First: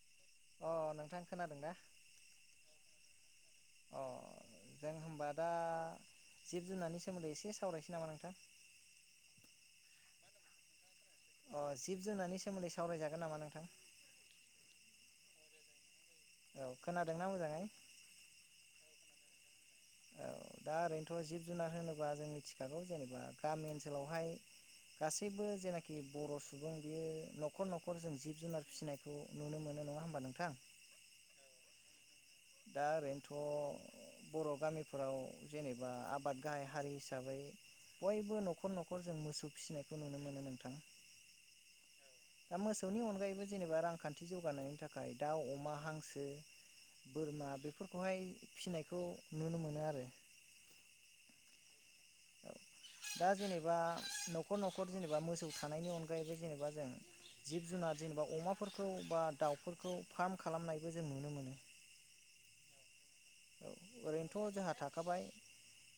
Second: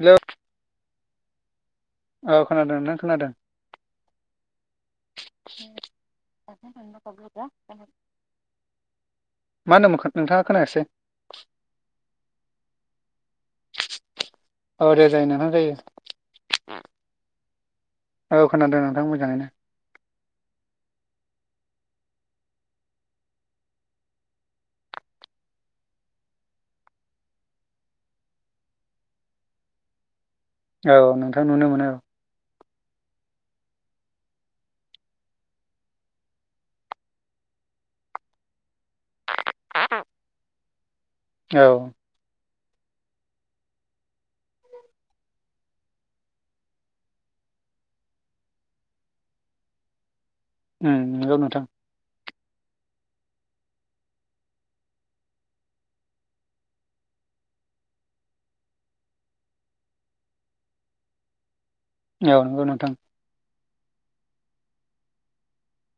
Hello अ नोंथां खोनादों दा? औ खोनादों नोंथां खोनादों? अ जों होनबा दा जिब-जुनारनि सोमोन्दै एसे सावरायनोसै नामा नोंथां? मा होनदोंमोन नोंथाङा खोनायासै। अ जिब-जुनारनि सोमोन्दै सावरायजागोन नामा नोंथां? औ दे जायो नोंथां जायो। औ खोनादोंना मोजाङै? ओं मोजाङैनो। औ दा ओरैनोथ' जिब जुनार होनोबा जों मिथिखागौ जेनेबा गामि ओनसोलावहाय गासैबो जेनाखि बर' सुबुं बियो न'खर न'खर जों जिब जुनार फिसिनायखौ नुनो मो नो नङा होनबा नोंथां। औ नोंथां नुनो मोनो औ। दा ओरैनोथ' बर' गामिफोराव जेनेबा आबाद गाहाय हारि हिसाबै बयबो न'खर न'खर जों मोसौ फिसिनायखौ नुनो मोनो नोंथां। औ दा मोसौनि अनगायैबो जेनेबा रांखान्थि जौगानायनि थाखाय दाउ, अमा, हांसो बोरमा बेफोरखौहाय फिनायखौ नुनो मोनो आरो। उम नंगौ नोंथां। [inaudible] दा जेनेबा न'खर न'खर जेनेबा मोसौ थानायनि अनगायैबो जेनेबा जों जिब जुनार जेनेबा अमाफोरखौ बा दाउफोरखौ फाम खालामनायबो जों नुनो मोनो। औ नंगौ नोंथां। औ ओरैनोथ' जोंहा थाखाबाय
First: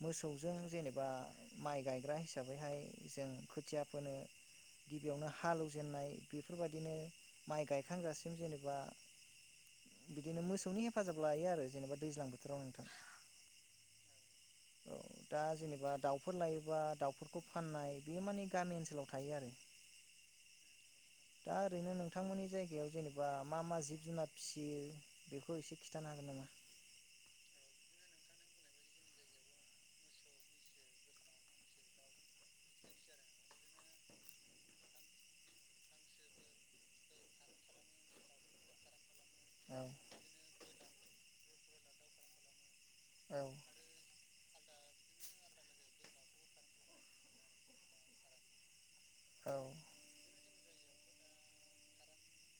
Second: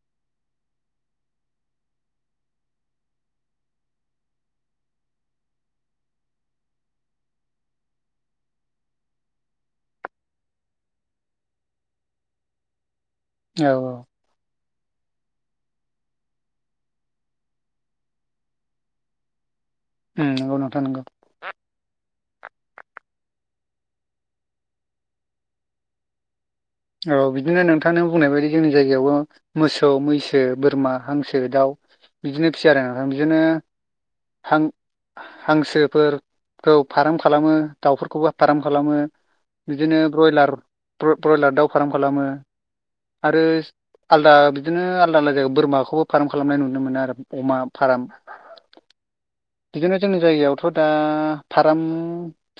मोसौजों जेनेबा माइ गायग्रा हिसाबैहाय जों खोथिया फोनो गिबियावनो हालौजेननाय बेफोरबायदिनो माइ गायखांगासिम जेनेबा बिदिनो मोसौनि हेफाजाब लायो आरो जेनेबा दैज्लां बोथोराव नोंथां। औ औ। औ दा जेनेबा दाउफोर लायोबा दाउफोरखौ फाननाय बेयो मानि गामि ओनसोलाव थायो आरो। उम नंगौ नोंथां नंगौ। थांमोननि जायगायाव जेनेबा मा मा जिब जुनार फिसियो बेखौ एसे खिन्थानो हागोन नामा? औ बिदिनो नोंथां नो बुंनाय बायदि जोंनि जायगायावबो मोसौ, मैसो, बोरमा, हांसो, दाउ बिदिनो फिसियो आरो नां बिदिनो हां हांसोफोरखौ फाराम खालामो दाउफोरखौबो फाराम खालामो। औ बिदिनो ब्रयलार ब्र-ब्रयलार दाउ फाराम खालामो। आरो औ आलदा बिदिनो आलदा आलदा जायो बोरमाखौबो फाराम खालामनाय नुनो मोनो आरो अमा फाराम। औ बिदिनो जोंनि जायगायावथ' दा फाराम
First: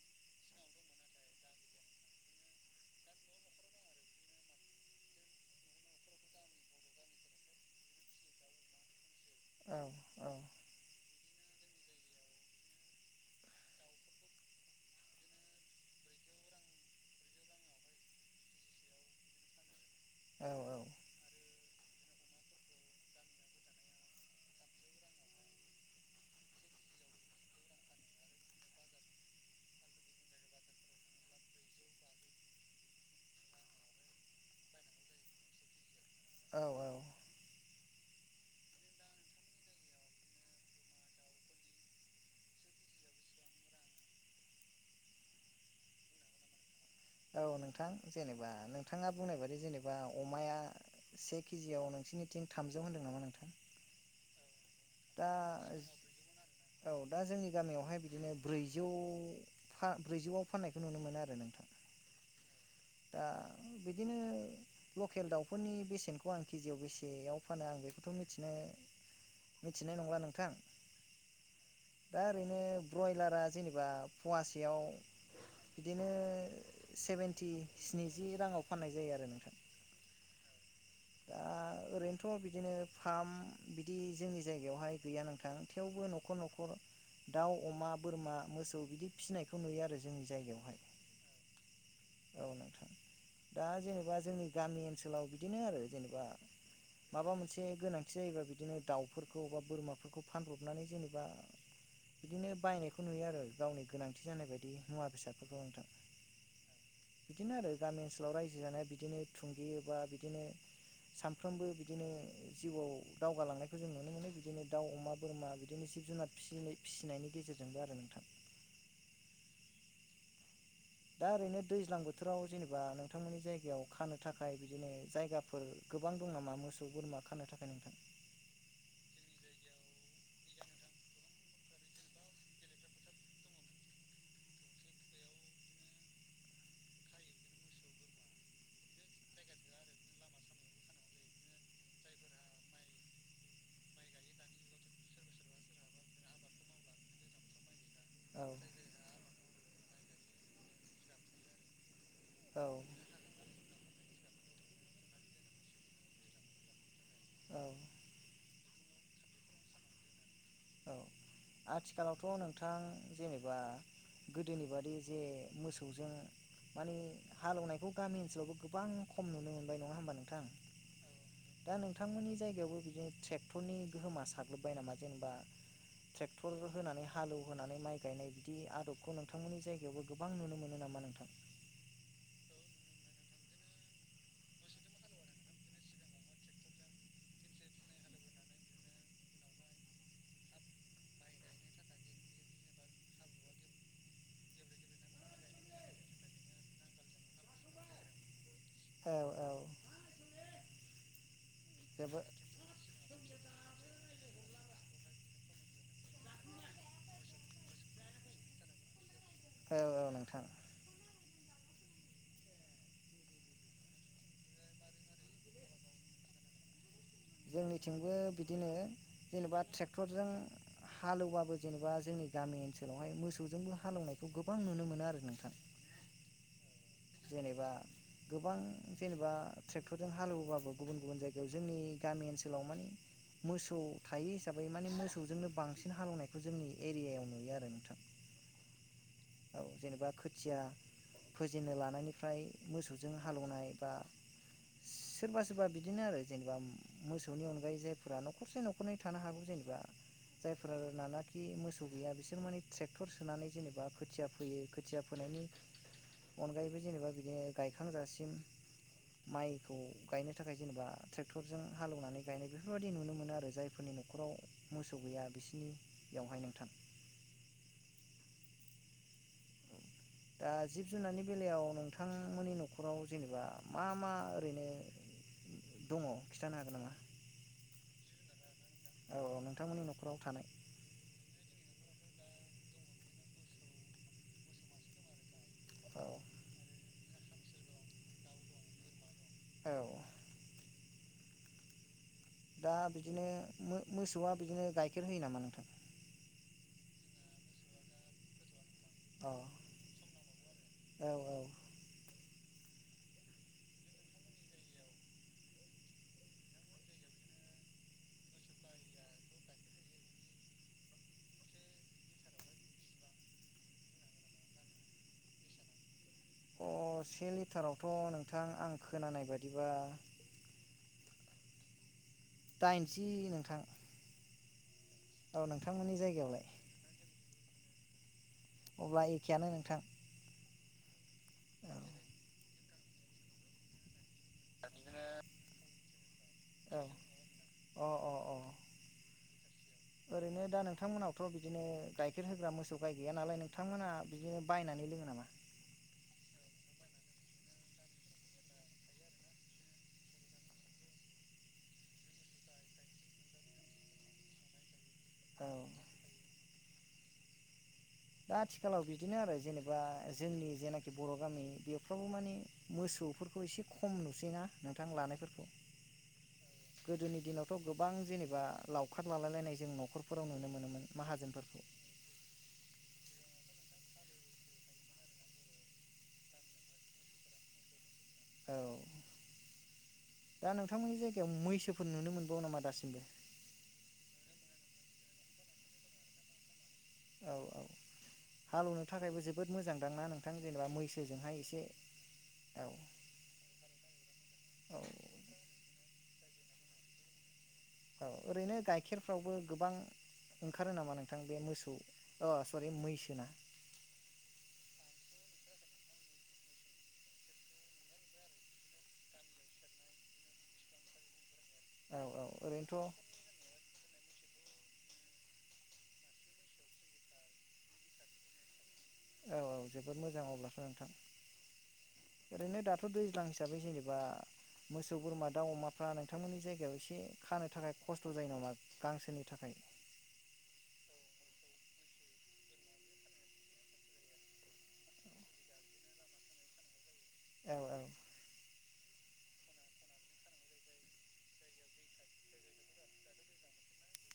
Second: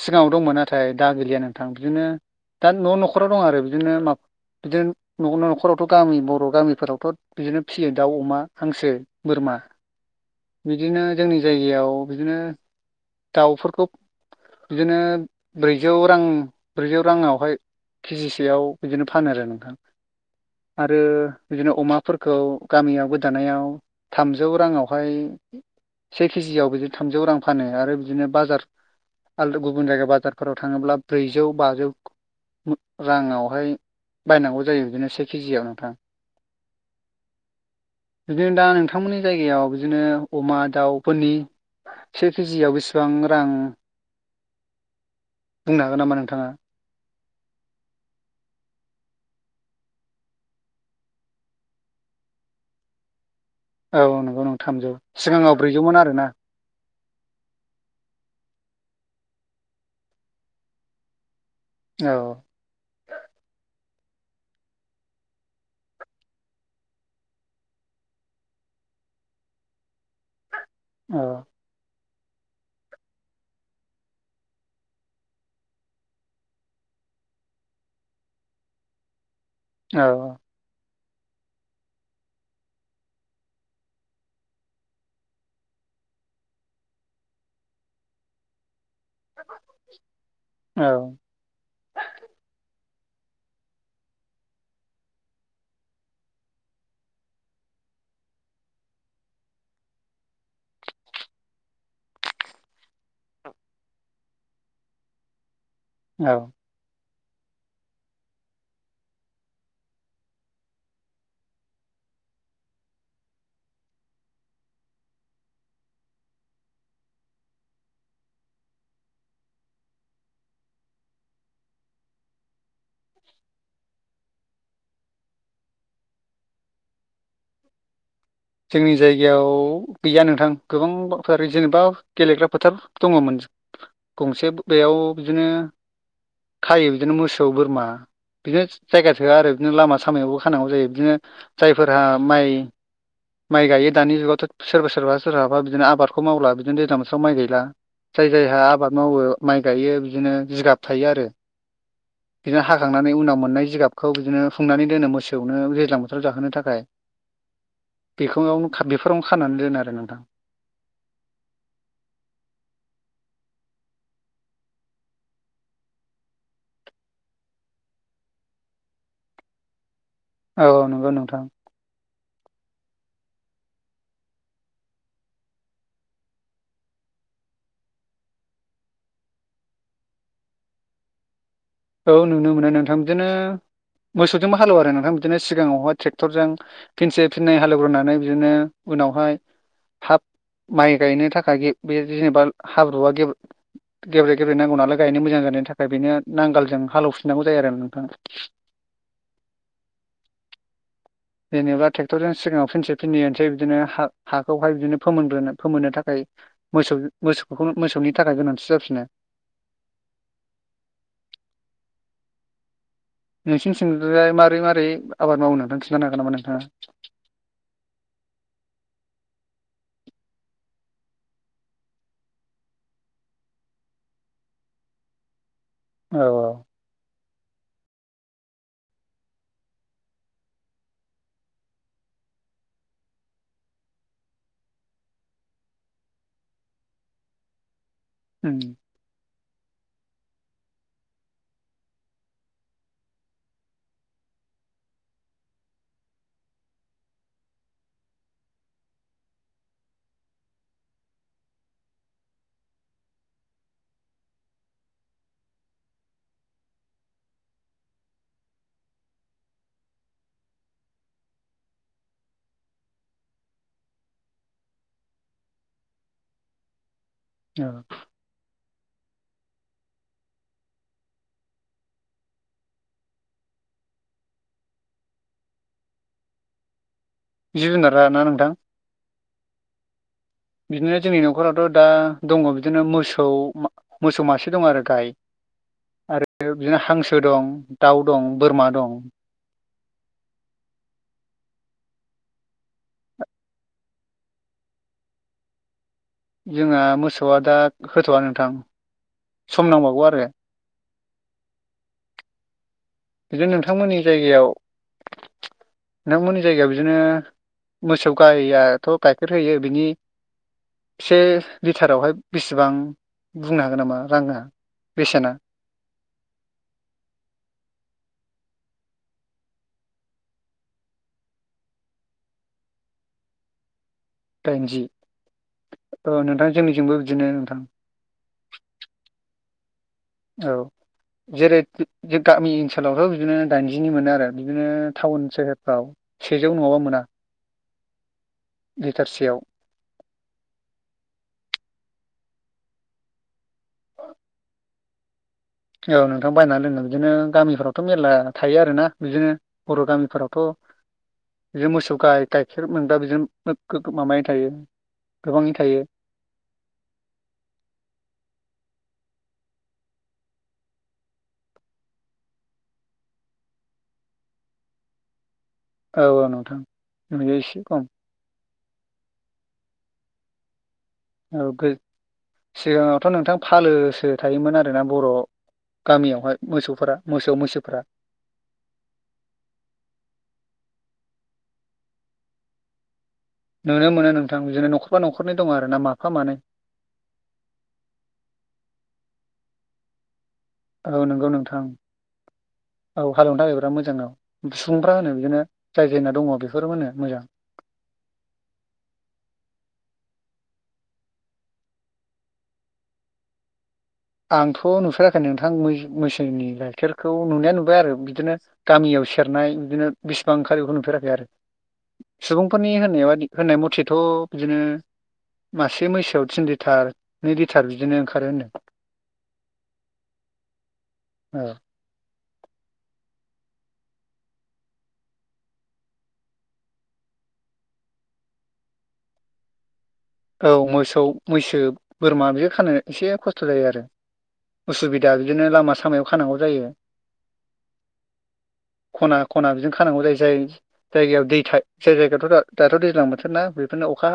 सिगाङाव दंमोन नाथाय दा गैलिया नोंथां बि बिदिनो दा न' न'खराव दं आरो बिदिनो मा बिदिनो न' न'खरावथ' गामि बर' गामिफोरावथ' बिदिनो फियो दाउ, अमा, हांसो बोरमा औ बिदिनो जोंनि जायगायाव बिदिनो दाउफोरखौ बिदिनो ब्रैजौ रां ब्रैजौ राङावहाय केजिसेयाव बिदिनो फानो आरो नोंथां आरो दिनो अमाफोरखौ गामियाव गोदानायाव थामजौ राङावहाय से केजियाव बिदि थामजौ रां फानो आरो बिदिनो बाजार आलदो गुबुन जायगा बाजारफोराव थाङोब्ला ब्रैजौ बाजौ राङावहाय बायनांगौ जायो बिदिनो से केजियाव नोंथां। औ औ। बिदिनो दा नोंथांमोननि जायगायाव बिदिनो अमा दाउफोरनि से केजियाव बेसेबां रां बुंनो हागोन नामा नोंथाङा? औ नोंथां जेनेबा नोंथाङा बुंनाय बादि जेनेबा अमाया से केजियाव नोंसिनिथिं थामजौ होन्दों नामा नोंथां? औ नंगौ नंगौ दा औ दा जोंनि गामियावहाय बिदिनो ब्रै जौ ब्रैजौआव फाननायखौ नुनो मोनो आरो नोंथां औ दा बिदिनो लकेल दाउफोरनि बेसेनखौ आं केजियाव बेसेयाव फानो आं बेखौथ' मिथिनो मिथिनाय नंला नोंथां औ दा ओरैनो ब्रयलारा जेनेबा फवासेयाव बिदिनो सेभेेनटि स्निजि राङाव फाननाय जायो आरो नोंथां औ दा ओरैनोथ' बिदिनो फार्म बिदि जोंनि जायगायावहाय गैया नोंथां थेवबो न'खर न'खर दाउ अमा बोरमा मोसौ बिदि फिसिनायखौ नुयो आरो जोंनि जायगायावहाय औ औ नोंथां दा जेनेबा जोंनि गामि ओनसोलाव बिदिनो आरो जेनेबा माबा मोनसे गोनांथि जायोबा बिदिनो दाउफोरखौ बा बोरमाफोरखौ फानब्रबनानै जेनेबा बिदिनो बायनायखौ नुयो आरो गावनि गोनांथि जानाय बायदि मुवा बेसादफोरखौ नोंथां औ बिदिनो आरो गामि ओनसोलाव रायजो जानाया बिदिनो थुंगियोबा बिदिनो सानफ्रोमबो बिदिनो जिउआव दावगालांनायखौ जों नुनो मोनो बिदिनो दाउ अमा बोरमा बिदिनो जिब जुनार फि -फिसिनायनि गेजेरजोंबो आरो नोंथां दा ओरैनो दैज्लां बोथोराव जेनेबा नोंथांमोननि जायगायाव खानो थाखाय बिदिनो जायगाफोर गोबां दं नामा मोसौ बोरमा खानो थाखाय नोंथां जोंनि जायगायाव गैया नोंथां गोबांथार जेनेबा गेलेग्रा फोथार दङमोन गंसे बेयाव बिदिनो खायो बिदिनो मोसौ बोरमा बिदिनो जायगा थोआ आरो बिदिनो लामा सामायावबो खानांगौ जायो बिदिनो जायफोरहा माइ माइ गायो दानि जुगावथ' सोरबा सोरबा सोरहाबा बिदिनो आबादखौ मावला बिदिनो दैज्लां बोसोराव माइ गायला जाय औ जायहा आबाद मावो माइ गायो बिदिनो जिगाब थायो आरो औ बिदिनो हाखांनानै उनाव मोननाय जिगाबखौ बिदिनो हुंनानै दोनो मोसौनो दैज्लां बोथोराव जाहोनो थाखाय औ [unintelligible] बेफोरावनो खानानै दोनो आरो नोंथां औ आथिखालावथ' नोंथां जेनेबा गोदोनि बादि जे मोसौजों माने हालेवनायखौ गामि ओनसोलावबो गोबां खम नुनो मोनबाय नङा होमबा नों औ नंगौ नोंथां जायगायावबो बिदिनो ट्रेक्टरनि गोहोमा साग्लोबबाय नामा जेनेबा ट्रेक्टर होनानै हालेवहोनानै माइ गायनाय बिदि आदबखौ नोंथांमोननि जायगायावबो गोबां नुनो मोनो नामा नों [inaudible] औ नुनो मोनो नोंथां बिदिनो मोसौजोंबो हालेव आरो नोंथां बिदिनो सिगाङावहाय ट्रेक्टरजों फिनसे फिननै हालौवग्रोनानै बिदिनो उनावहाय थाब माइ गायनो थाखाय बे जेनेबा हाब्रुआ गेब्रु गेब्ले गेब्ले नांगौ नालाय गायनो मोजां जानायनि थाखाय बेनो नांगाल जों हालौफिनांगौ जायो आरो नोंथां औ औ जेनेबा जोबोद ट्रेक्टरजों सिगाङाव फिनसे फिनै होनोसै बिदिनो हा हा खौहाय बिदिनो फोमोनग्रोनो फोमोननो थाखाय मोसौ मोसौ मोसौनि थाखाय गोनांथि जाफिनो। औ औ नोंथां। नोंसिनि थिंनिफ्राय मारोरै मारोरै आबाद मावनो दां खिन्थानो हागोन नामा नोंथाङा? जोंनिथिंबो बिदिनो जेनेबा ट्रेक्टरजों हालोवबाबो जेनेबा जोंनि गामि ओनसोलावहाय मोसौजोंबो हालेवनायखौ गोबां नुनो मोनो आरो नोंथां। औ औ। एबा गोबां जेनेबा ट्रेक्टरजों हालोवबाबो गुबुन गुबुन जायगायाव जोंनि गामि ओनसोलाव माने मोसौ थायो हिसाबै माने मोसौजोंनो बांसिन हालौनायखौ जोंनि एरियायाव नुयो आरो नोंथां। उम औ जेनेबा खोथिया फोजेननो ला नायनिफ्राय मोसौजों हालौवनाय बा सोरबा सोरबा बिदिनो आरो जेनबा मोसौनि अनगायै जायफोरा न'खरसे न'खरनै थानो हागौ जे [unintelligible] जायफोर नानाखि मोसौ गैया बिसोर माने ट्रेक्टर सोनानै जेनेबा खोथिया फोयो खोथिया फोना यनि अनगायैबो जेनेबा बिदिनो गायखांजासिम माइखौ गायनो थाखाय जेनेबा ट्रेक्टरजों हालौनानै गायनाय बेफोरबायाददि नुनो मोनो आरो जायफोरनि न'खराव मोसौ गैया बिसिनियावहाय नोंथां। औ [inaudible] दा जिब जुनारनि बेलायाव नोंथांमोननि न'खराव जेनेबा मा मा ओरैनो दङ खिन्थानो हागोन नामा? जिब जुनारा ना नोंथां। औ औ नोंथांमोननि न'खराव थानाय थ' दा दङ बिदिनो मोसौ मा मोसौ मासे दङ आरो गाय। औ आरो बिदिनो हांसो दं, दाउ दं, बोरमा दं औ दा बिदिनो मो मोसौआ बिदिनो गाइखेर होयो नामा नोंथां? जोंहा मोसौआ दा होथ'वा नोंथां। अ सम नांबावगौ आरो। औ औ बिदिनो नोंथांमोननि जायगायाव नांमोननि जायगायाव बिदिनो मोसौ गायाथ' गाइखेर होयो बिनि से लिटारावहाय बिसेबां बुंनो हागोन नामा राङा? बेसेना? अ से लिटारावथ' नोंथां आं खोनानाय बायदिबा [inaudible] दाइनजि नोंथां। दाइनजि औ नोंथांमोननि औ जायगायावलाय नोंथां जोंनिजोंबो बिदिनो नोंथां। अब्ला एखेयानो नोंथां। औ जेरै गामि ओनसोलावथ' बिदिनो दाइनजिनि मोनो आरो बिदिनो टाउन सोहोरफ्राव सेजौ नङाबा औ मोना। अ अ अ लिटारसेयाव? दा नोंथांमोनावथ' बिदिनो केर होग्रा मोसौ गाय गैया नालाय नोंथांमोना बिदिनो बायनानै लोङो नामा? औ नोंथां बायनानै लोङो बिदिनो गामिफोरावथ' मेरला थायो आरोना बिदिनो बर' गामिफोरावथ' [inaudible] बिदि मोसौ गाय गाइखेर मोनग्रा बिदोनो [unintelligible] मामायै थायो। औ गोबाङै थायो। दा आथिखालाव बिदिनो आरो जेनेबा जोंनि जेनाखि बर' गामि बेफ्रावबो माने मोस सौफोरखौ एसे खम नुसैना नोंथां लानायफोरखौ। औ औ नोंथां गोदोनि नुयो दिनावथ' एसे खम गोबां जेनेबा लावखार लालायलायनाय जों न'खरफोराव नुनो मोनोमोन औ माहाजोनफोरखौ गो सिगाङावथ' नोंथां फालोसो थायोमोन आरोना बर' गामियावहाय मोसौफोरा मोसौ मैसोफोरा औ दा नोंथांमोननि जायगायाव मैसोफोर नुनो मोनबावो नामा दासिमबो नुनो मोनो नोंथां बिदिनो न'खरफा न'खरनै दं आरो ना माफा मानै औ औ हालेवनो थाखायबो जोबोद मोजांदांना नों औ नंगौ मैसोजोंहाय नोंथां एसे औ हालेवनो थाखाय बिराद मोजां औ औ सुबुंफ्रा होनो बिदिनो जाय जोंना दंङो बेफोर मोनो मोजां औ ओरैनो गाइखेरफ्रावबो गोबां ओंखारो नामा नोंथां बे मोसौ अ सरि मैसोना आंथ' नुफेराखै नोंथां मैसोनि गाइखेरखौ नुनाया नुबाय आरो बिदिनो गामियाव सेरनाय बिदिनो बेसिबां ओंखारो बेखौ नुफेराखै आरो औ औ सुबुंफोरनि ओरैनोथ' होननाय बादि होननाय मथेथ' बिदिनो मासे मैसोआव थिन लिटार नै लिटार बिदिनो ओंखारो होनदों। औ औ जोबोद मोजां अब्लाथ' नोंथां औ ओरैनो दाथ' दैज्लां हिसाबै जेनेबा मोसौ बोरमा दाउ अमाफ्रा नोंथांमोननि जायगायाव एसे खानो थाखाय खस्थ' जायो नामा गांसोनि थाखाय [inaudible] औ मोसौ मैसो बोरमा बेखौ खानो एसे खस्थ' जायो आरो उसुबिदा बिदिनो लामा सामायाव खानांगौ जायो। औ औ खना खना बिजों खानांगौ जाय जाय जायगायाव दै जाय जायगायावथ' दाथ' दैज्लां बोथोरना बेफोर अखा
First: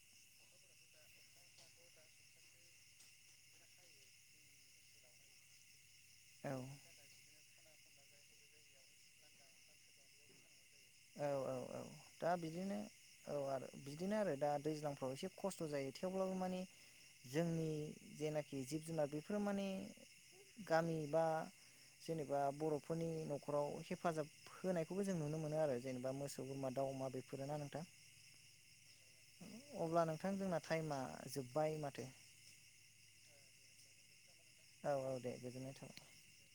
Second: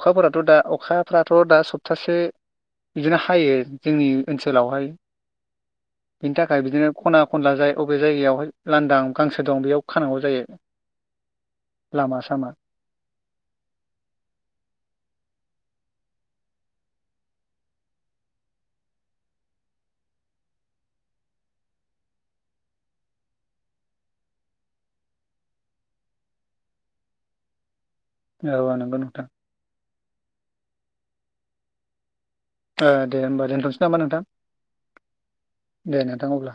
अखाफोराथ' दा अखाफ्राथ' दा सप्तासे बिदिनो हायो जोंनि ओनसोलावहाय [inaudible] बिनि थाखाय बिदिनो खना खनला जाय अबे जायगायावहाय लांदां गांसो दं बेयाव खानांगौ जायो। औ औ औ लामा दा सामा बिदिनो औ आरो बिदिनो आरो दा दैज्लां एसे खस्थ' जायो थेवब्लाबो माने जोंनि जेनाखि जिब जुनार बेफोरो माने गामि बा जेनेबा बर'फोरनि न'खराव हेफाजाब होनायखौबो जों नुनो मोनो आरो जेनेबा मोसौ बोरमा दाउ अमा बेफोर ना नोंथां औ नंगौ नोंथां अब्ला नोंथां जोंना टाइमा जोब्बाय माथो ओ दे होनबा दोनथ'नोसै नामा नोंथां औ औ दे गोजोननाय थाबाय दे नोंथां अब्ला